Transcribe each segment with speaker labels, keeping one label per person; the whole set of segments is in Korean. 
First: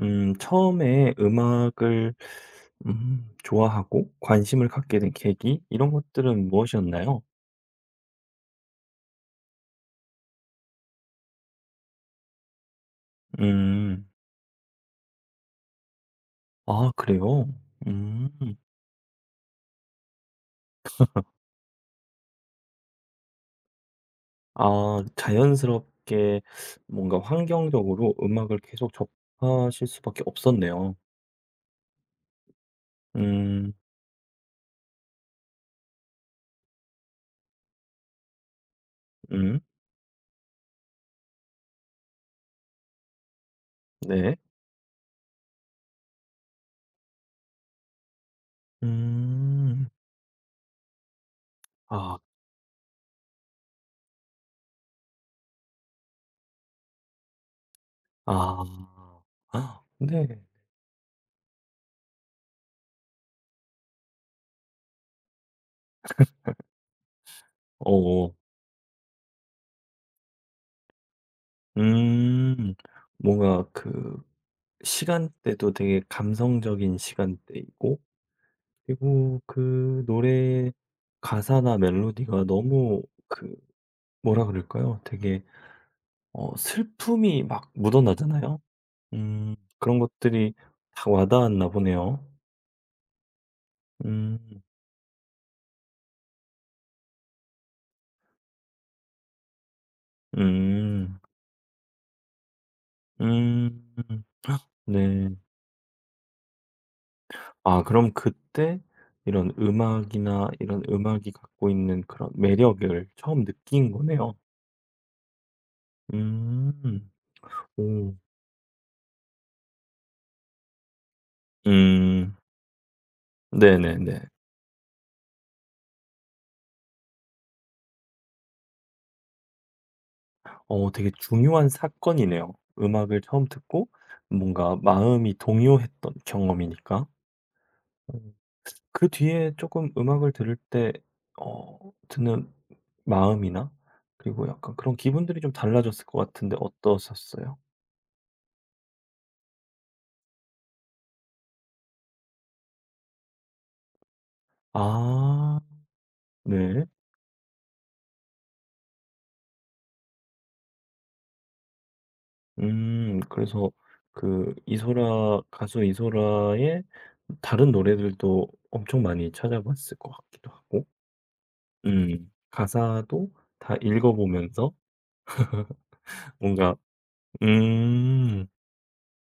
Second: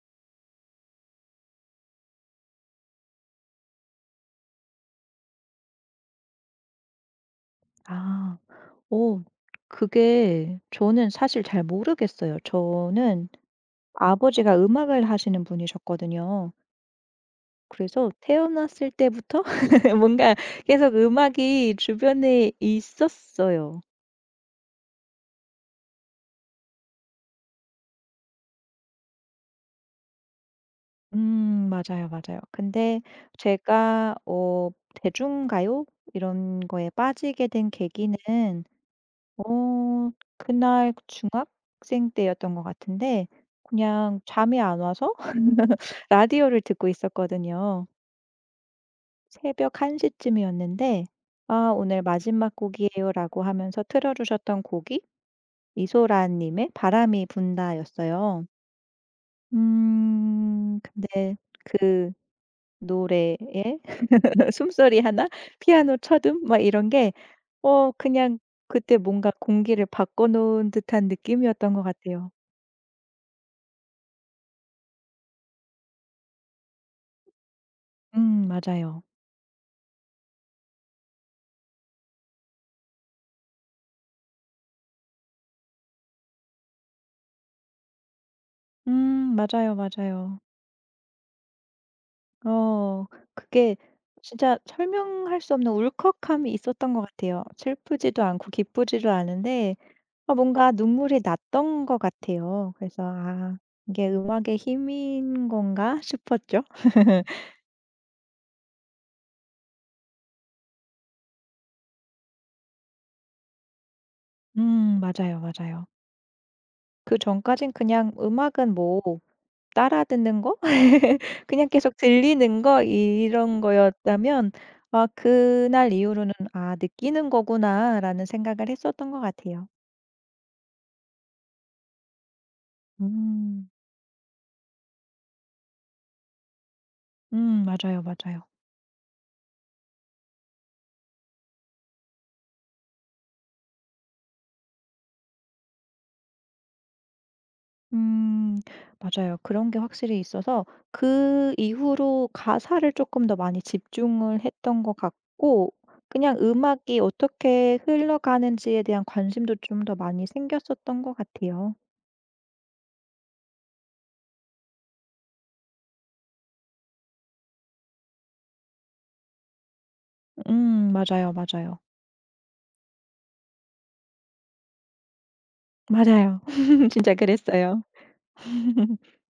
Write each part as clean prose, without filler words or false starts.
Speaker 1: 처음에 음악을 좋아하고 관심을 갖게 된 계기 이런 것들은 무엇이었나요?
Speaker 2: 아. 오, 그게 저는 사실 잘 모르겠어요. 저는
Speaker 1: 음.
Speaker 2: 아버지가 음악을 하시는 분이셨거든요.
Speaker 1: 아 그래요?
Speaker 2: 그래서
Speaker 1: 음.
Speaker 2: 태어났을 때부터 뭔가 계속 음악이 주변에 있었어요.
Speaker 1: 아 자연스럽게 뭔가 환경적으로 음악을 계속 접하실 수밖에 없었네요.
Speaker 2: 맞아요, 맞아요. 근데
Speaker 1: 음.
Speaker 2: 제가 대중가요 이런 거에 빠지게 된 계기는
Speaker 1: 음.
Speaker 2: 어 그날 그 중학생 때였던 것 같은데 그냥
Speaker 1: 네.
Speaker 2: 잠이 안 와서 라디오를 듣고 있었거든요. 새벽
Speaker 1: 음.
Speaker 2: 1시 시쯤이었는데 "아 오늘
Speaker 1: 아.
Speaker 2: 마지막 곡이에요."라고 하면서 틀어 주셨던 곡이 이소라 님의 바람이 분다였어요.
Speaker 1: 아. 아, 네.
Speaker 2: 근데 그 노래에 숨소리 하나, 피아노 첫음 막 이런 게
Speaker 1: 어.
Speaker 2: 그냥 그때 뭔가 공기를 바꿔 놓은 듯한 느낌이었던 것 같아요.
Speaker 1: 음. 뭔가 그 시간대도 되게 감성적인 시간대이고
Speaker 2: 맞아요.
Speaker 1: 그리고 그 노래 가사나 멜로디가 너무 그 뭐라 그럴까요? 되게 슬픔이 막 묻어나잖아요.
Speaker 2: 맞아요,
Speaker 1: 그런
Speaker 2: 맞아요.
Speaker 1: 것들이 다 와닿았나 보네요.
Speaker 2: 어 그게
Speaker 1: 음.
Speaker 2: 진짜 설명할 수 없는 울컥함이 있었던 것 같아요. 슬프지도 않고 기쁘지도 않은데 뭔가
Speaker 1: 음.
Speaker 2: 눈물이 났던 것 같아요. 그래서 '아
Speaker 1: 음.
Speaker 2: 이게 음악의
Speaker 1: 네.
Speaker 2: 힘인 건가?' 싶었죠.
Speaker 1: 아 그럼 그때 이런 음악이나 이런 음악이 갖고 있는 그런 매력을 처음 느낀 거네요.
Speaker 2: 맞아요, 맞아요.
Speaker 1: 음.
Speaker 2: 그전까진 그냥
Speaker 1: 오.
Speaker 2: 음악은 뭐 따라 듣는 거? 그냥 계속
Speaker 1: 음.
Speaker 2: 들리는 거 이런
Speaker 1: 네네네.
Speaker 2: 거였다면 아 그날 이후로는 '아 느끼는 거구나.'라는 생각을 했었던 것 같아요.
Speaker 1: 어 되게 중요한 사건이네요. 음악을 처음
Speaker 2: 음.
Speaker 1: 듣고 뭔가 마음이 동요했던 경험이니까.
Speaker 2: 맞아요,
Speaker 1: 음.
Speaker 2: 맞아요.
Speaker 1: 그 뒤에 조금 음악을 들을 때 어 드는 마음이나 그리고 약간 그런 기분들이 좀 달라졌을 것 같은데 어떠셨어요?
Speaker 2: 음 맞아요. 그런 게 확실히 있어서 그 이후로 가사를 조금 더 많이 집중을 했던 것
Speaker 1: 아
Speaker 2: 같고 그냥
Speaker 1: 네.
Speaker 2: 음악이 어떻게 흘러가는지에 대한 관심도 좀 더 많이 생겼었던 것 같아요.
Speaker 1: 그래서 그 이소라 가수 이소라의 다른 노래들도 엄청 많이 찾아봤을 것 같기도 하고.
Speaker 2: 맞아요, 맞아요.
Speaker 1: 음. 가사도 다 읽어 보면서
Speaker 2: 맞아요.
Speaker 1: 뭔가
Speaker 2: 진짜 그랬어요.
Speaker 1: 음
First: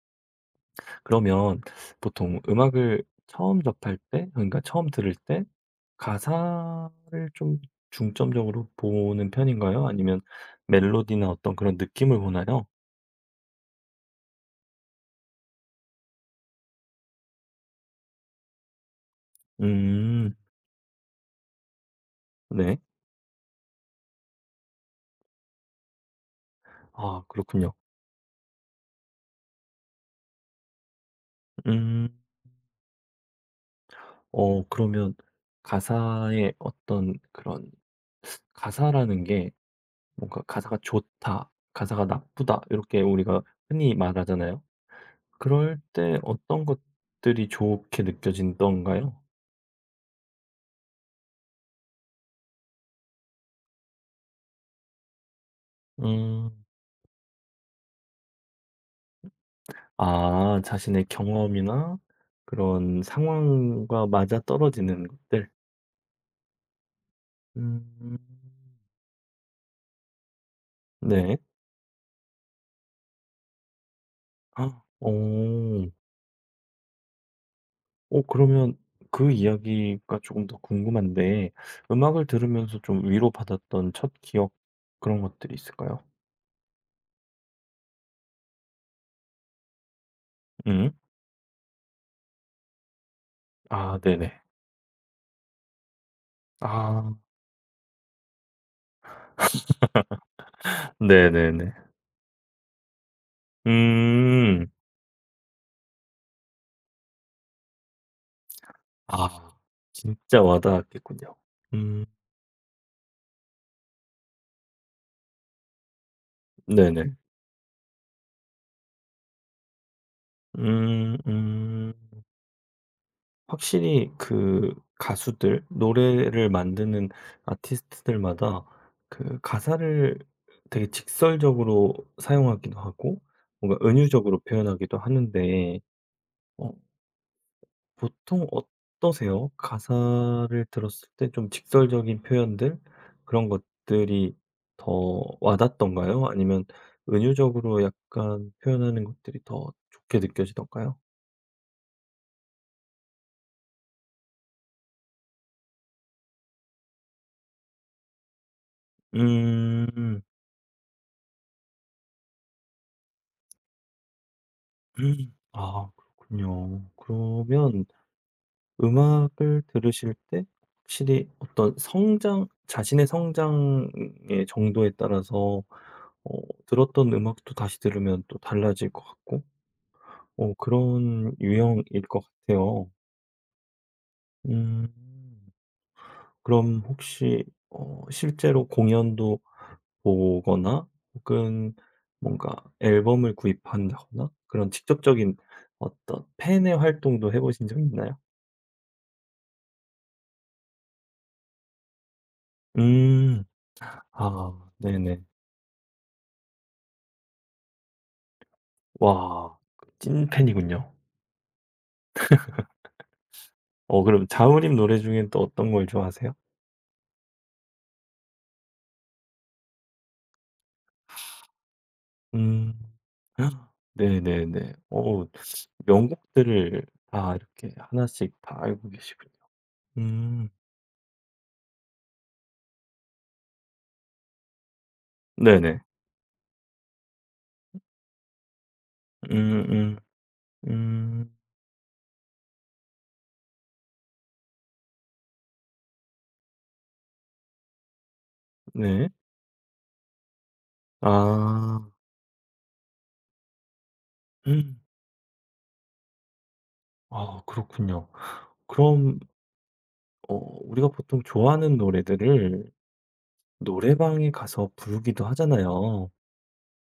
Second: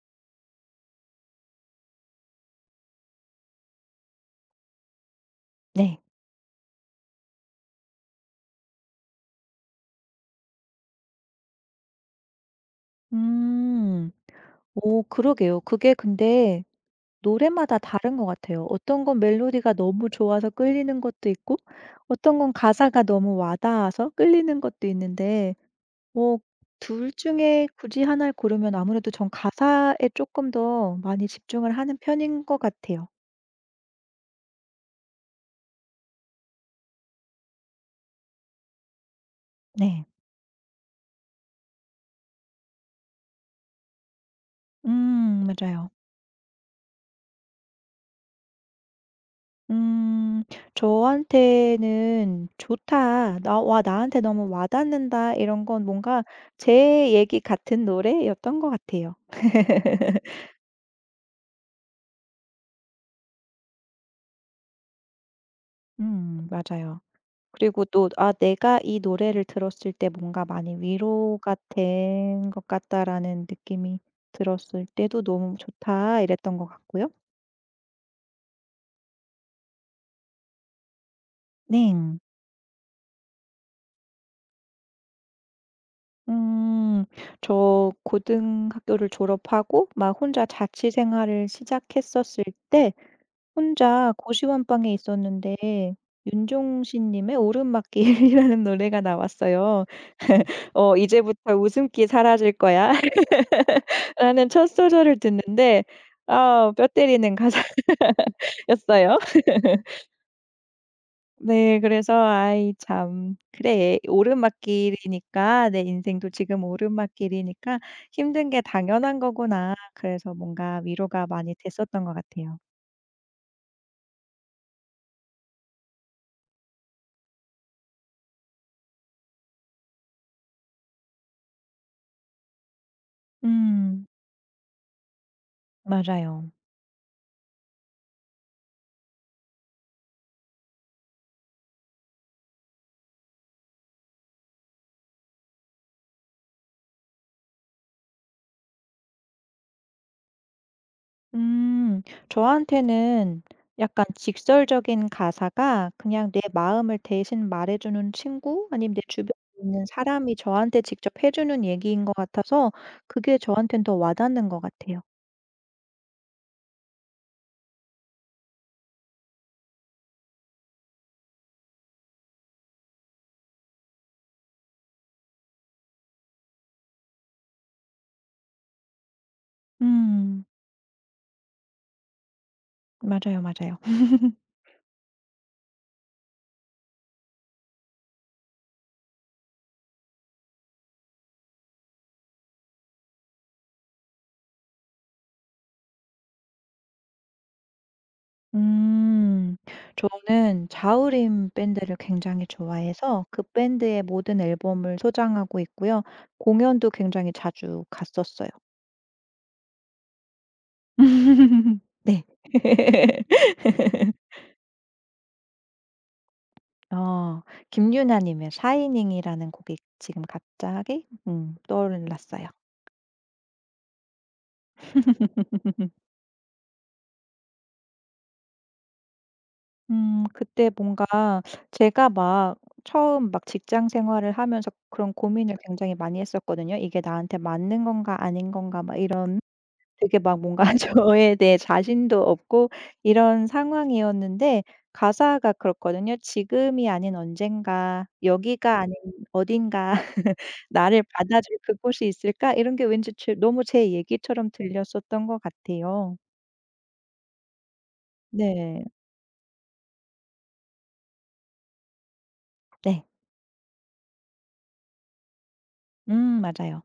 Speaker 1: 그러면 보통 음악을 처음 접할 때 그러니까 처음 들을 때
Speaker 2: 네.
Speaker 1: 가사를 좀 중점적으로 보는 편인가요? 아니면 멜로디나 어떤 그런 느낌을 보나요?
Speaker 2: 음. 오 그러게요. 그게 근데 노래마다 다른 것 같아요. 어떤 건 멜로디가 너무
Speaker 1: 음.
Speaker 2: 좋아서 끌리는 것도 있고 어떤 건
Speaker 1: 네.
Speaker 2: 가사가 너무 와 닿아서 끌리는 것도 있는데 뭐 둘
Speaker 1: 아
Speaker 2: 중에
Speaker 1: 그렇군요.
Speaker 2: 굳이 하나를 고르면 아무래도 전 가사에 조금 더 많이 집중을 하는
Speaker 1: 음.
Speaker 2: 편인 것 같아요.
Speaker 1: 어 그러면 가사의 어떤 그런 가사라는 게
Speaker 2: 네.
Speaker 1: 뭔가 가사가 좋다, 가사가 나쁘다 이렇게 우리가 흔히 말하잖아요. 그럴
Speaker 2: 맞아요.
Speaker 1: 때 어떤 것들이 좋게 느껴진던가요.
Speaker 2: 음. 저한테는 "좋다. 나 와 나한테 너무 와닿는다." 이런 건 뭔가
Speaker 1: 음.
Speaker 2: 제 얘기 같은 노래였던 것 같아요.
Speaker 1: 아 자신의 경험이나 그런 상황과 맞아떨어지는 것들.
Speaker 2: 맞아요. 그리고 또
Speaker 1: 음.
Speaker 2: '아 내가 이 노래를 들었을 때 뭔가 많이
Speaker 1: 네.
Speaker 2: 위로가 된 것 같다.'라는 느낌이
Speaker 1: 아,
Speaker 2: 들었을
Speaker 1: 어.
Speaker 2: 때도 "너무
Speaker 1: 오.
Speaker 2: 좋다." 이랬던 것 같고요.
Speaker 1: 오, 그러면 그 이야기가 조금 더 궁금한데
Speaker 2: 네.
Speaker 1: 음악을 들으면서 좀 위로받았던 첫 기억 그런 것들이 있을까요?
Speaker 2: 음. 저 고등학교를 졸업하고 막 혼자 자취
Speaker 1: 음.
Speaker 2: 생활을 시작했었을 때
Speaker 1: 아
Speaker 2: 혼자
Speaker 1: 네네.
Speaker 2: 고시원방에 있었는데 윤종신
Speaker 1: 아.
Speaker 2: 님의 오르막길이라는 노래가 나왔어요. '이제부터
Speaker 1: 네네네.
Speaker 2: 웃음기 사라질 거야.' 라는 첫
Speaker 1: 음.
Speaker 2: 소절을 듣는데 아 뼈 때리는 가사였어요.
Speaker 1: 아. 진짜 와닿았겠군요.
Speaker 2: 네
Speaker 1: 음.
Speaker 2: 그래서 '아이 참 그래 오르막길이니까 내 인생도 지금
Speaker 1: 네네.
Speaker 2: 오르막길이니까 힘든 게 당연한 거구나.' 그래서 뭔가
Speaker 1: 음
Speaker 2: 위로가 많이
Speaker 1: 음.
Speaker 2: 됐었던 것 같아요.
Speaker 1: 확실히 그 가수들 노래를 만드는 아티스트들마다 그 가사를 되게 직설적으로 사용하기도 하고 뭔가
Speaker 2: 음
Speaker 1: 은유적으로 표현하기도 하는데
Speaker 2: 맞아요.
Speaker 1: 어 보통 어떠세요? 가사를 들었을 때 좀 직설적인 표현들 그런 것들이 더 와닿던가요? 아니면 은유적으로 약간 표현하는 것들이 더 좋게 느껴지던가요?
Speaker 2: 음. 저한테는 약간 직설적인 가사가 그냥 내 마음을 대신 말해 주는 친구 아니면 내 주변에 있는
Speaker 1: 음.
Speaker 2: 사람이 저한테 직접 해 주는 얘기인 것 같아서 그게 저한테는 더 와닿는 것 같아요.
Speaker 1: 음. 아 그렇군요. 그러면 음악을 들으실 때 확실히 어떤 성장 자신의 성장의 정도에 따라서 어 들었던 음악도 다시 들으면 또 달라질 것 같고
Speaker 2: 음.
Speaker 1: 어 그런 유형일 것 같아요.
Speaker 2: 맞아요, 맞아요.
Speaker 1: 음. 그럼 혹시 어 실제로 공연도 보거나 혹은 뭔가 앨범을 구입한다거나 그런 직접적인 어떤 팬의 활동도 해 보신 적 있나요?
Speaker 2: 음. 저는 자우림 밴드를 굉장히 좋아해서 그
Speaker 1: 음.
Speaker 2: 밴드의 모든
Speaker 1: 아
Speaker 2: 앨범을
Speaker 1: 네네.
Speaker 2: 소장하고 있고요. 공연도 굉장히 자주 갔었어요.
Speaker 1: 와 그 찐팬이군요.
Speaker 2: 네.
Speaker 1: 어 그럼 자우림 노래 중엔 또 어떤 걸 좋아하세요?
Speaker 2: 어. 김유나 님의 샤이닝이라는 곡이 지금 갑자기 떠올랐어요.
Speaker 1: 음. 네네네. 어 명곡들을 다 이렇게 하나씩 다 알고 계시군요. 음.
Speaker 2: 그때 뭔가 제가 처음 막 직장 생활을 하면서 그런 고민을
Speaker 1: 네네.
Speaker 2: 굉장히 많이 했었거든요. '이게 나한테 맞는 건가 아닌 건가.' 막 이런
Speaker 1: 음음. 음.
Speaker 2: 되게 막 뭔가
Speaker 1: 음.
Speaker 2: 저에 대해 자신도 없고 이런 상황이었는데 가사가 그렇거든요. "지금이 아닌 언젠가 여기가 아닌
Speaker 1: 네.
Speaker 2: 어딘가 나를 받아줄
Speaker 1: 아.
Speaker 2: 그곳이 있을까?" 이런 게 왠지 제 너무 제 얘기처럼
Speaker 1: 음.
Speaker 2: 들렸었던 것 같아요.
Speaker 1: 아 그렇군요.
Speaker 2: 네.
Speaker 1: 그럼 어 우리가 보통 좋아하는 노래들을
Speaker 2: 네.
Speaker 1: 노래방에 가서 부르기도 하잖아요.
Speaker 2: 맞아요.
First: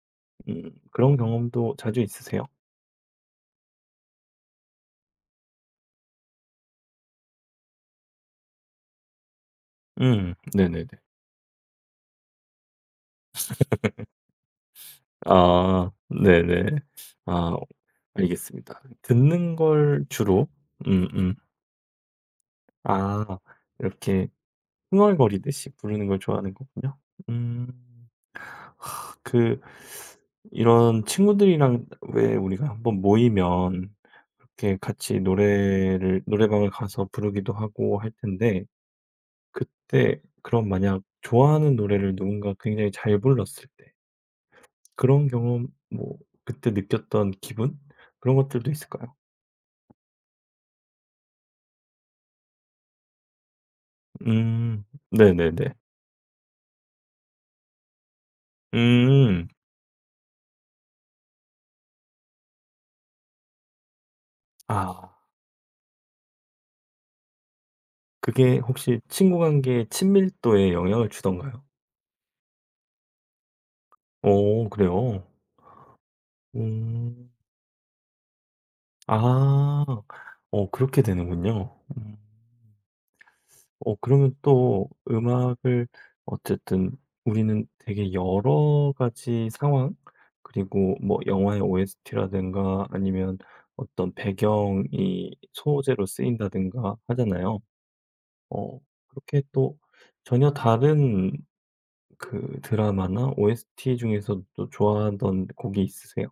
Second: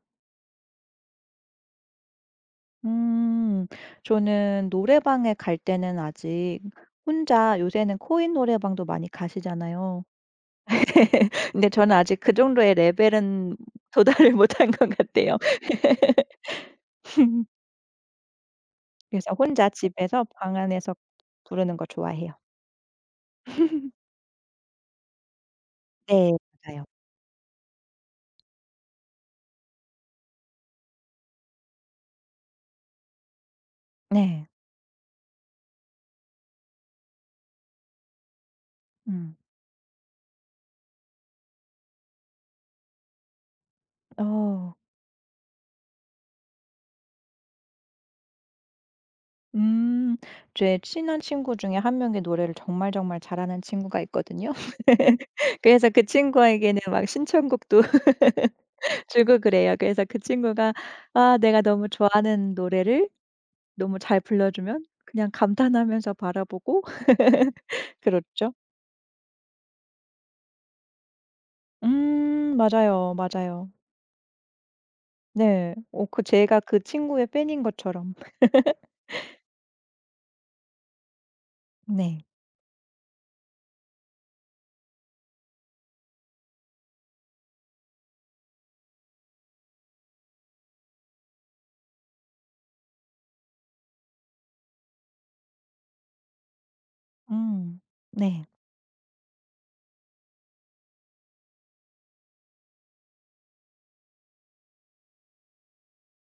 Speaker 1: 그런 경험도 자주 있으세요?
Speaker 2: 음 저는 노래방에 갈 때는 아직 혼자 요새는 코인 노래방도 많이 가시잖아요.
Speaker 1: 음. 네네네.
Speaker 2: 근데 저는 아직 그 정도의 레벨은 도달을 못한 것 같아요.
Speaker 1: 아 네네. 아 알겠습니다.
Speaker 2: 그래서
Speaker 1: 듣는
Speaker 2: 혼자
Speaker 1: 걸
Speaker 2: 집에서
Speaker 1: 주로
Speaker 2: 방 안에서
Speaker 1: 음음.
Speaker 2: 부르는 거 좋아해요.
Speaker 1: 아 이렇게 흥얼거리듯이 부르는 걸
Speaker 2: 네.
Speaker 1: 좋아하는
Speaker 2: 맞아요.
Speaker 1: 거군요. 음. 하, 그 이런 친구들이랑 왜 우리가 한번 모이면
Speaker 2: 네.
Speaker 1: 이렇게 같이 노래를 노래방을 가서 부르기도 하고 할 텐데
Speaker 2: 음.
Speaker 1: 그때 그럼 만약 좋아하는 노래를 누군가 굉장히 잘 불렀을 때
Speaker 2: 어.
Speaker 1: 그런 경험 뭐 그때 느꼈던 기분 그런 것들도 있을까요?
Speaker 2: 음. 제 친한 친구 중에 한 명이 노래를 정말 정말 잘하는 친구가 있거든요.
Speaker 1: 음. 네네네.
Speaker 2: 그래서 그 친구에게는 막 신청곡도 주고
Speaker 1: 음.
Speaker 2: 그래요. 그래서 그 친구가 아 내가 너무 좋아하는 노래를 너무 잘 불러주면
Speaker 1: 아
Speaker 2: 그냥 감탄하면서 바라보고 그렇죠.
Speaker 1: 그게 혹시 친구 관계의 친밀도에 영향을 주던가요?
Speaker 2: 맞아요, 맞아요.
Speaker 1: 오.. 그래요?
Speaker 2: 네. 어 그 제가 그 친구의
Speaker 1: 음.
Speaker 2: 팬인 것처럼.
Speaker 1: 아. 어 그렇게 되는군요. 음.
Speaker 2: 네.
Speaker 1: 어 그러면 또 음악을 어쨌든 우리는 되게 여러 가지 상황 그리고 뭐 영화의 OST라든가 아니면 어떤 배경이 소재로 쓰인다든가 하잖아요.
Speaker 2: 음. 네.
Speaker 1: 어 그렇게 또 전혀 다른 그 드라마나 OST 중에서도 또 좋아하던 곡이 있으세요?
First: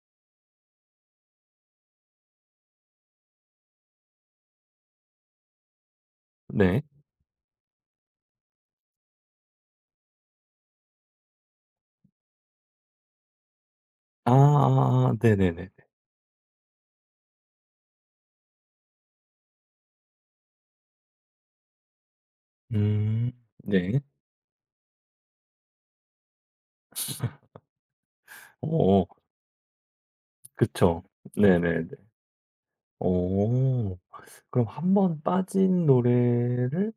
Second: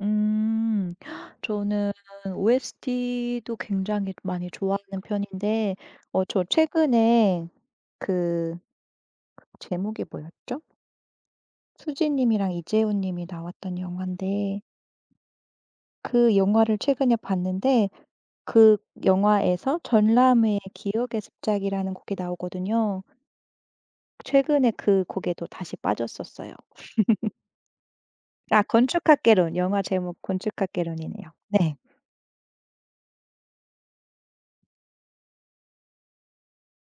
Speaker 2: 음. 저는 OST도 굉장히 많이 좋아하는 편인데 저
Speaker 1: 네.
Speaker 2: 최근에 그 제목이 뭐였죠? 수지 님이랑 이재훈 님이 나왔던 영화인데
Speaker 1: 아아아 네네네네.
Speaker 2: 그 영화를 최근에 봤는데 그 영화에서 전람회의 기억의 습작이라는 곡이 나오거든요.
Speaker 1: 음. 네.
Speaker 2: 최근에 그 곡에도 다시 빠졌었어요. 아
Speaker 1: 어
Speaker 2: 건축학개론. 영화 제목
Speaker 1: 그쵸.
Speaker 2: 건축학개론이네요. 네.
Speaker 1: 네네네. 어. 그럼 한 번 빠진 노래를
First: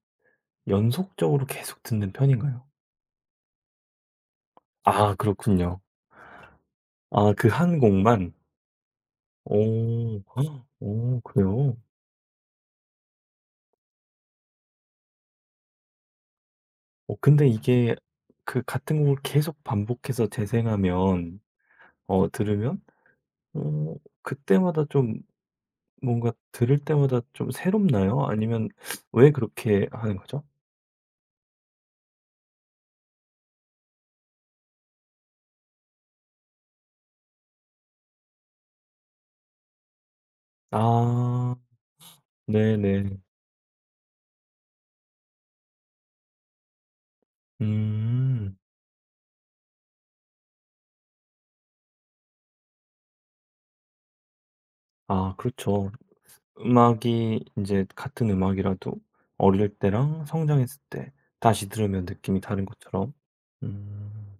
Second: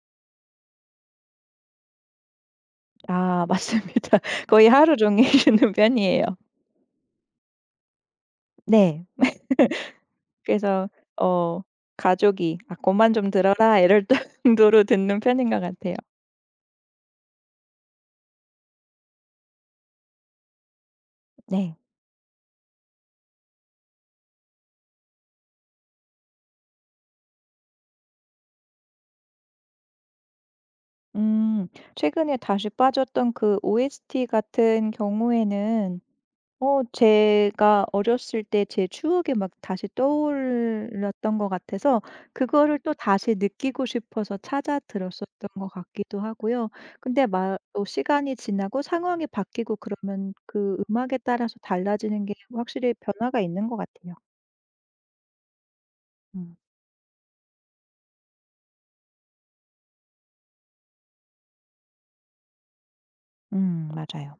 Speaker 1: 연속적으로 계속 듣는 편인가요?
Speaker 2: 아 맞습니다. 거의 하루
Speaker 1: 아
Speaker 2: 종일 듣는
Speaker 1: 그렇군요.
Speaker 2: 편이에요.
Speaker 1: 아 그 한 곡만?
Speaker 2: 네.
Speaker 1: 오. 헉,
Speaker 2: 그래서
Speaker 1: 오
Speaker 2: 어
Speaker 1: 그래요?
Speaker 2: 가족이 "아 고만 좀 들어라." 이럴 정도로 듣는 편인 것 같아요.
Speaker 1: 어 근데 이게 그 같은 곡을 계속 반복해서 재생하면
Speaker 2: 네.
Speaker 1: 들으면 어 그때마다 좀 뭔가 들을 때마다 좀 새롭나요? 아니면 왜 그렇게 하는 거죠?
Speaker 2: 음 최근에 다시 빠졌던 그 OST 같은 경우에는 제가 어렸을 때 제 추억이 막 다시 떠올랐던 것
Speaker 1: 아
Speaker 2: 같아서 그거를 또
Speaker 1: 네네.
Speaker 2: 다시 느끼고 싶어서 찾아 들었었던 것 같기도 하고요. 근데 막 또 시간이
Speaker 1: 음.
Speaker 2: 지나고 상황이 바뀌고 그러면 그 음악에 따라서 달라지는 게 확실히 변화가 있는 것 같아요.
Speaker 1: 아 그렇죠.
Speaker 2: 음.
Speaker 1: 음악이 이제 같은 음악이라도 어릴 때랑 성장했을 때 다시 들으면 느낌이 다른 것처럼 음
Speaker 2: 맞아요.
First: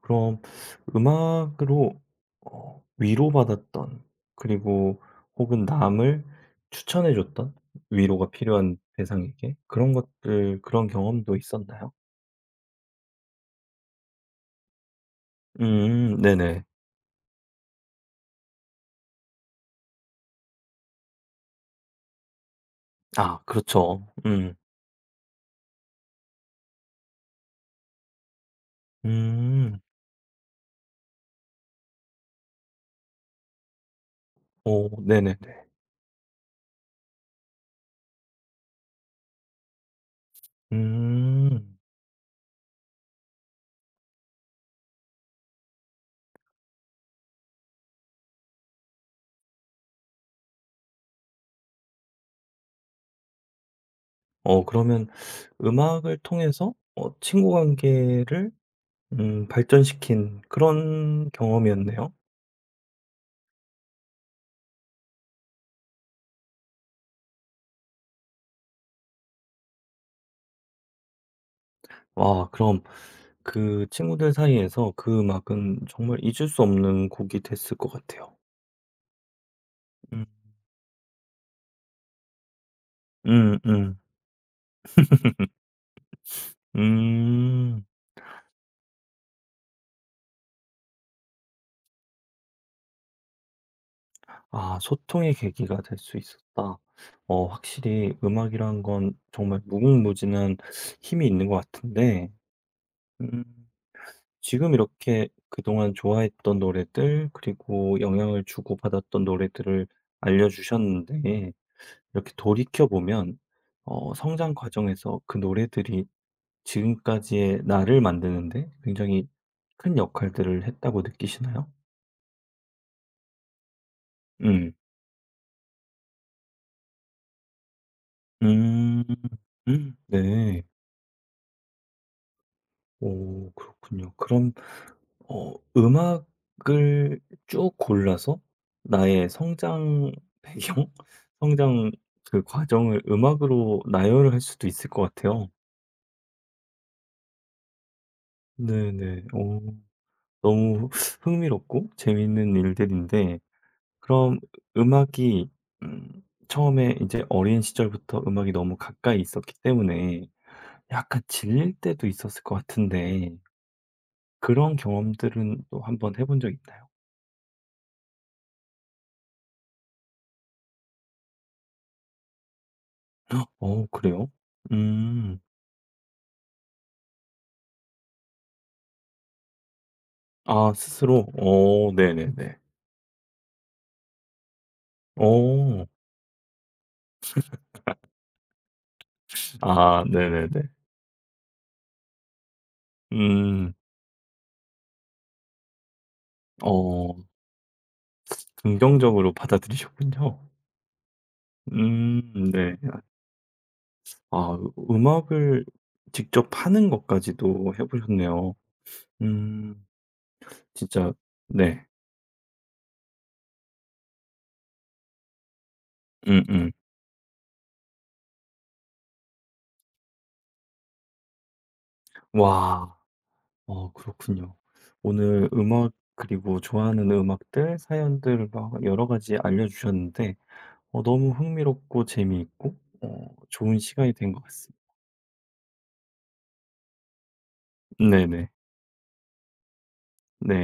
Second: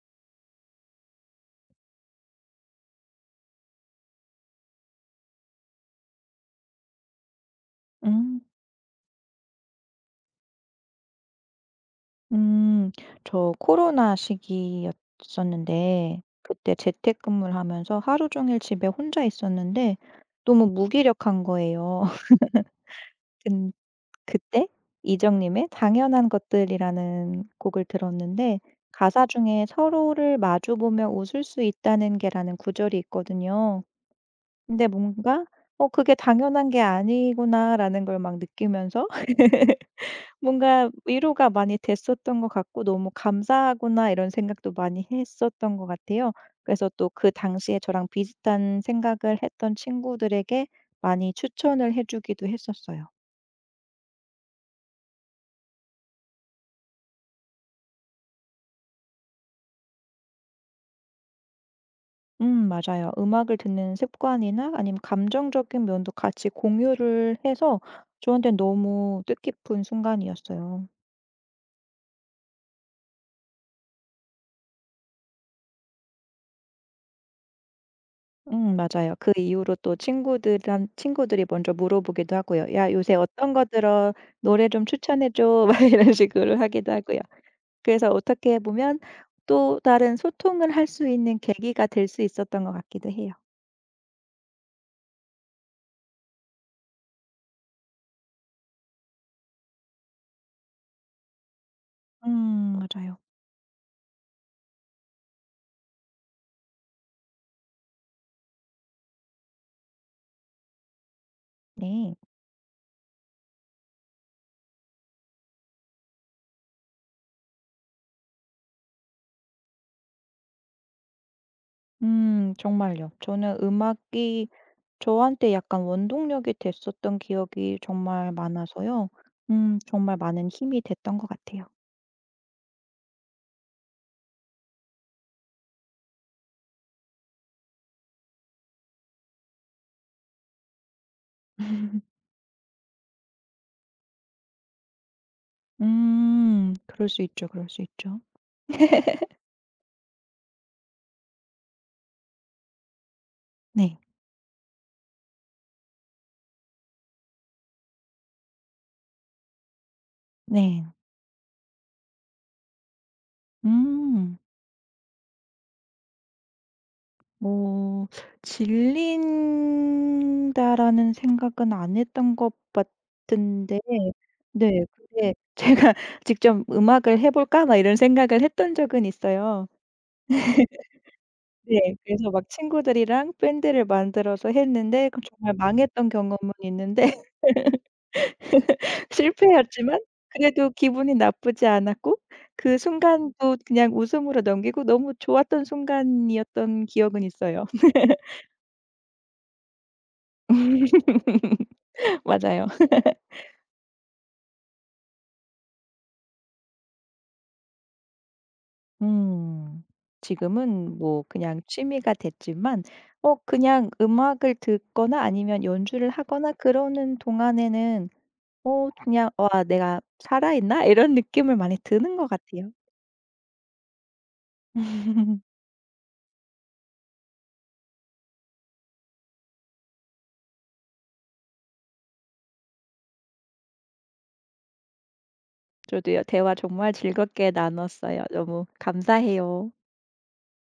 Speaker 1: 그럼 음악으로 위로받았던 그리고 혹은 남을 추천해 줬던 위로가
Speaker 2: 음.
Speaker 1: 필요한 대상에게 그런 것들 그런 경험도 있었나요?
Speaker 2: 음. 저 코로나 시기였었는데
Speaker 1: 네네.
Speaker 2: 그때 재택근무를 하면서 하루 종일 집에 혼자 있었는데 너무 무기력한 거예요.
Speaker 1: 아
Speaker 2: 근
Speaker 1: 그렇죠. 음.
Speaker 2: 그때 이정님의 당연한 것들이라는 곡을 들었는데 가사 중에
Speaker 1: 음.
Speaker 2: "서로를 마주보며 웃을 수 있다는 게"라는 구절이 있거든요. 근데
Speaker 1: 오.. 네네네.
Speaker 2: 뭔가 '어 그게 당연한 게 아니구나.'라는 걸 막 느끼면서 뭔가 위로가 많이
Speaker 1: 음.
Speaker 2: 됐었던 것 같고 '너무 감사하구나.' 이런 생각도 많이 했었던 것 같아요. 그래서 또 그 당시에 저랑 비슷한 생각을 했던 친구들에게 많이 추천을 해 주기도 했었어요.
Speaker 1: 어 그러면 음악을 통해서 어 친구 관계를 발전시킨 그런 경험이었네요.
Speaker 2: 맞아요. 음악을 듣는 습관이나 아니면 감정적인 면도 같이 공유를 해서 저한테 너무 뜻깊은 순간이었어요.
Speaker 1: 와 그럼 그 친구들 사이에서 그 음악은 정말 잊을 수 없는 곡이 됐을 것 같아요.
Speaker 2: 맞아요. 그 이후로 또
Speaker 1: 음.
Speaker 2: 친구들한 친구들이 먼저 물어보기도 하고요. "야 요새 어떤
Speaker 1: 음음.
Speaker 2: 거
Speaker 1: 음.
Speaker 2: 들어? 노래 좀 추천해 줘." 막 이런 식으로 하기도 하고요.
Speaker 1: 음.
Speaker 2: 그래서 어떻게 보면 또 다른 소통을 할 수 있는 계기가 될 수 있었던 것 같기도 해요.
Speaker 1: 아 소통의 계기가 될 수 있었다. 어 확실히 음악이란 건 정말 무궁무진한 힘이 있는 것 같은데
Speaker 2: 맞아요.
Speaker 1: 음. 지금 이렇게 그동안 좋아했던 노래들 그리고 영향을 주고받았던 노래들을 알려주셨는데
Speaker 2: 네.
Speaker 1: 이렇게 돌이켜 보면 어, 성장 과정에서 그 노래들이 지금까지의 나를 만드는데 굉장히 큰 역할들을 했다고 느끼시나요?
Speaker 2: 정말요. 저는 음악이
Speaker 1: 음,
Speaker 2: 저한테 약간 원동력이 됐었던 기억이 정말
Speaker 1: 음,
Speaker 2: 많아서요. 정말 많은
Speaker 1: 네,
Speaker 2: 힘이 됐던 것 같아요.
Speaker 1: 오, 그렇군요. 그럼 어 음악을 쭉 골라서 나의 성장 배경, 성장 그 과정을 음악으로 나열을 할 수도 있을 것 같아요.
Speaker 2: 그럴 수 있죠, 그럴 수 있죠.
Speaker 1: 네네. 오 너무 흥미롭고 재미있는 일들인데
Speaker 2: 네.
Speaker 1: 그럼 음악이 음 처음에 이제 어린 시절부터 음악이 너무 가까이 있었기 때문에
Speaker 2: 네.
Speaker 1: 약간 질릴 때도 있었을 것 같은데
Speaker 2: 음.
Speaker 1: 그런 경험들은 또 한번 해본 적 있나요?
Speaker 2: 뭐 '질린다.'라는 생각은 안 했던 것 같은데
Speaker 1: 어 그래요?
Speaker 2: 네 근데
Speaker 1: 음.
Speaker 2: 제가 '직접 음악을 해 볼까?' 막 이런 생각을 했던 적은 있어요.
Speaker 1: 아 스스로? 어
Speaker 2: 네. 그래서 막
Speaker 1: 네네네.
Speaker 2: 친구들이랑 밴드를 만들어서 했는데 그 정말
Speaker 1: 어.
Speaker 2: 망했던 경험은 있는데 실패였지만
Speaker 1: 아 네네네.
Speaker 2: 그래도 기분이 나쁘지 않았고 그 순간도
Speaker 1: 음.
Speaker 2: 그냥 웃음으로 넘기고 너무 좋았던 순간이었던
Speaker 1: 어
Speaker 2: 기억은 있어요.
Speaker 1: 긍정적으로 받아들이셨군요.
Speaker 2: 맞아요.
Speaker 1: 네. 아 음악을 직접 파는 것까지도 해 보셨네요.
Speaker 2: 음.
Speaker 1: 음
Speaker 2: 지금은
Speaker 1: 진짜
Speaker 2: 뭐 그냥
Speaker 1: 네.
Speaker 2: 취미가 됐지만 그냥 음악을 듣거나 아니면 연주를 하거나
Speaker 1: 음음.
Speaker 2: 그러는 동안에는 그냥 '와 내가 살아있나?' 이런 느낌을 많이 드는 것 같아요.
Speaker 1: 와. 어 그렇군요.
Speaker 2: 음
Speaker 1: 오늘 음악 그리고 좋아하는 음악들, 사연들 막 여러 가지 알려주셨는데 어 너무 흥미롭고 재미있고 어 좋은 시간이 된 것 같습니다.
Speaker 2: 저도요. 대화 정말 즐겁게 나눴어요.
Speaker 1: 네네.
Speaker 2: 너무 감사해요.
Speaker 1: 네.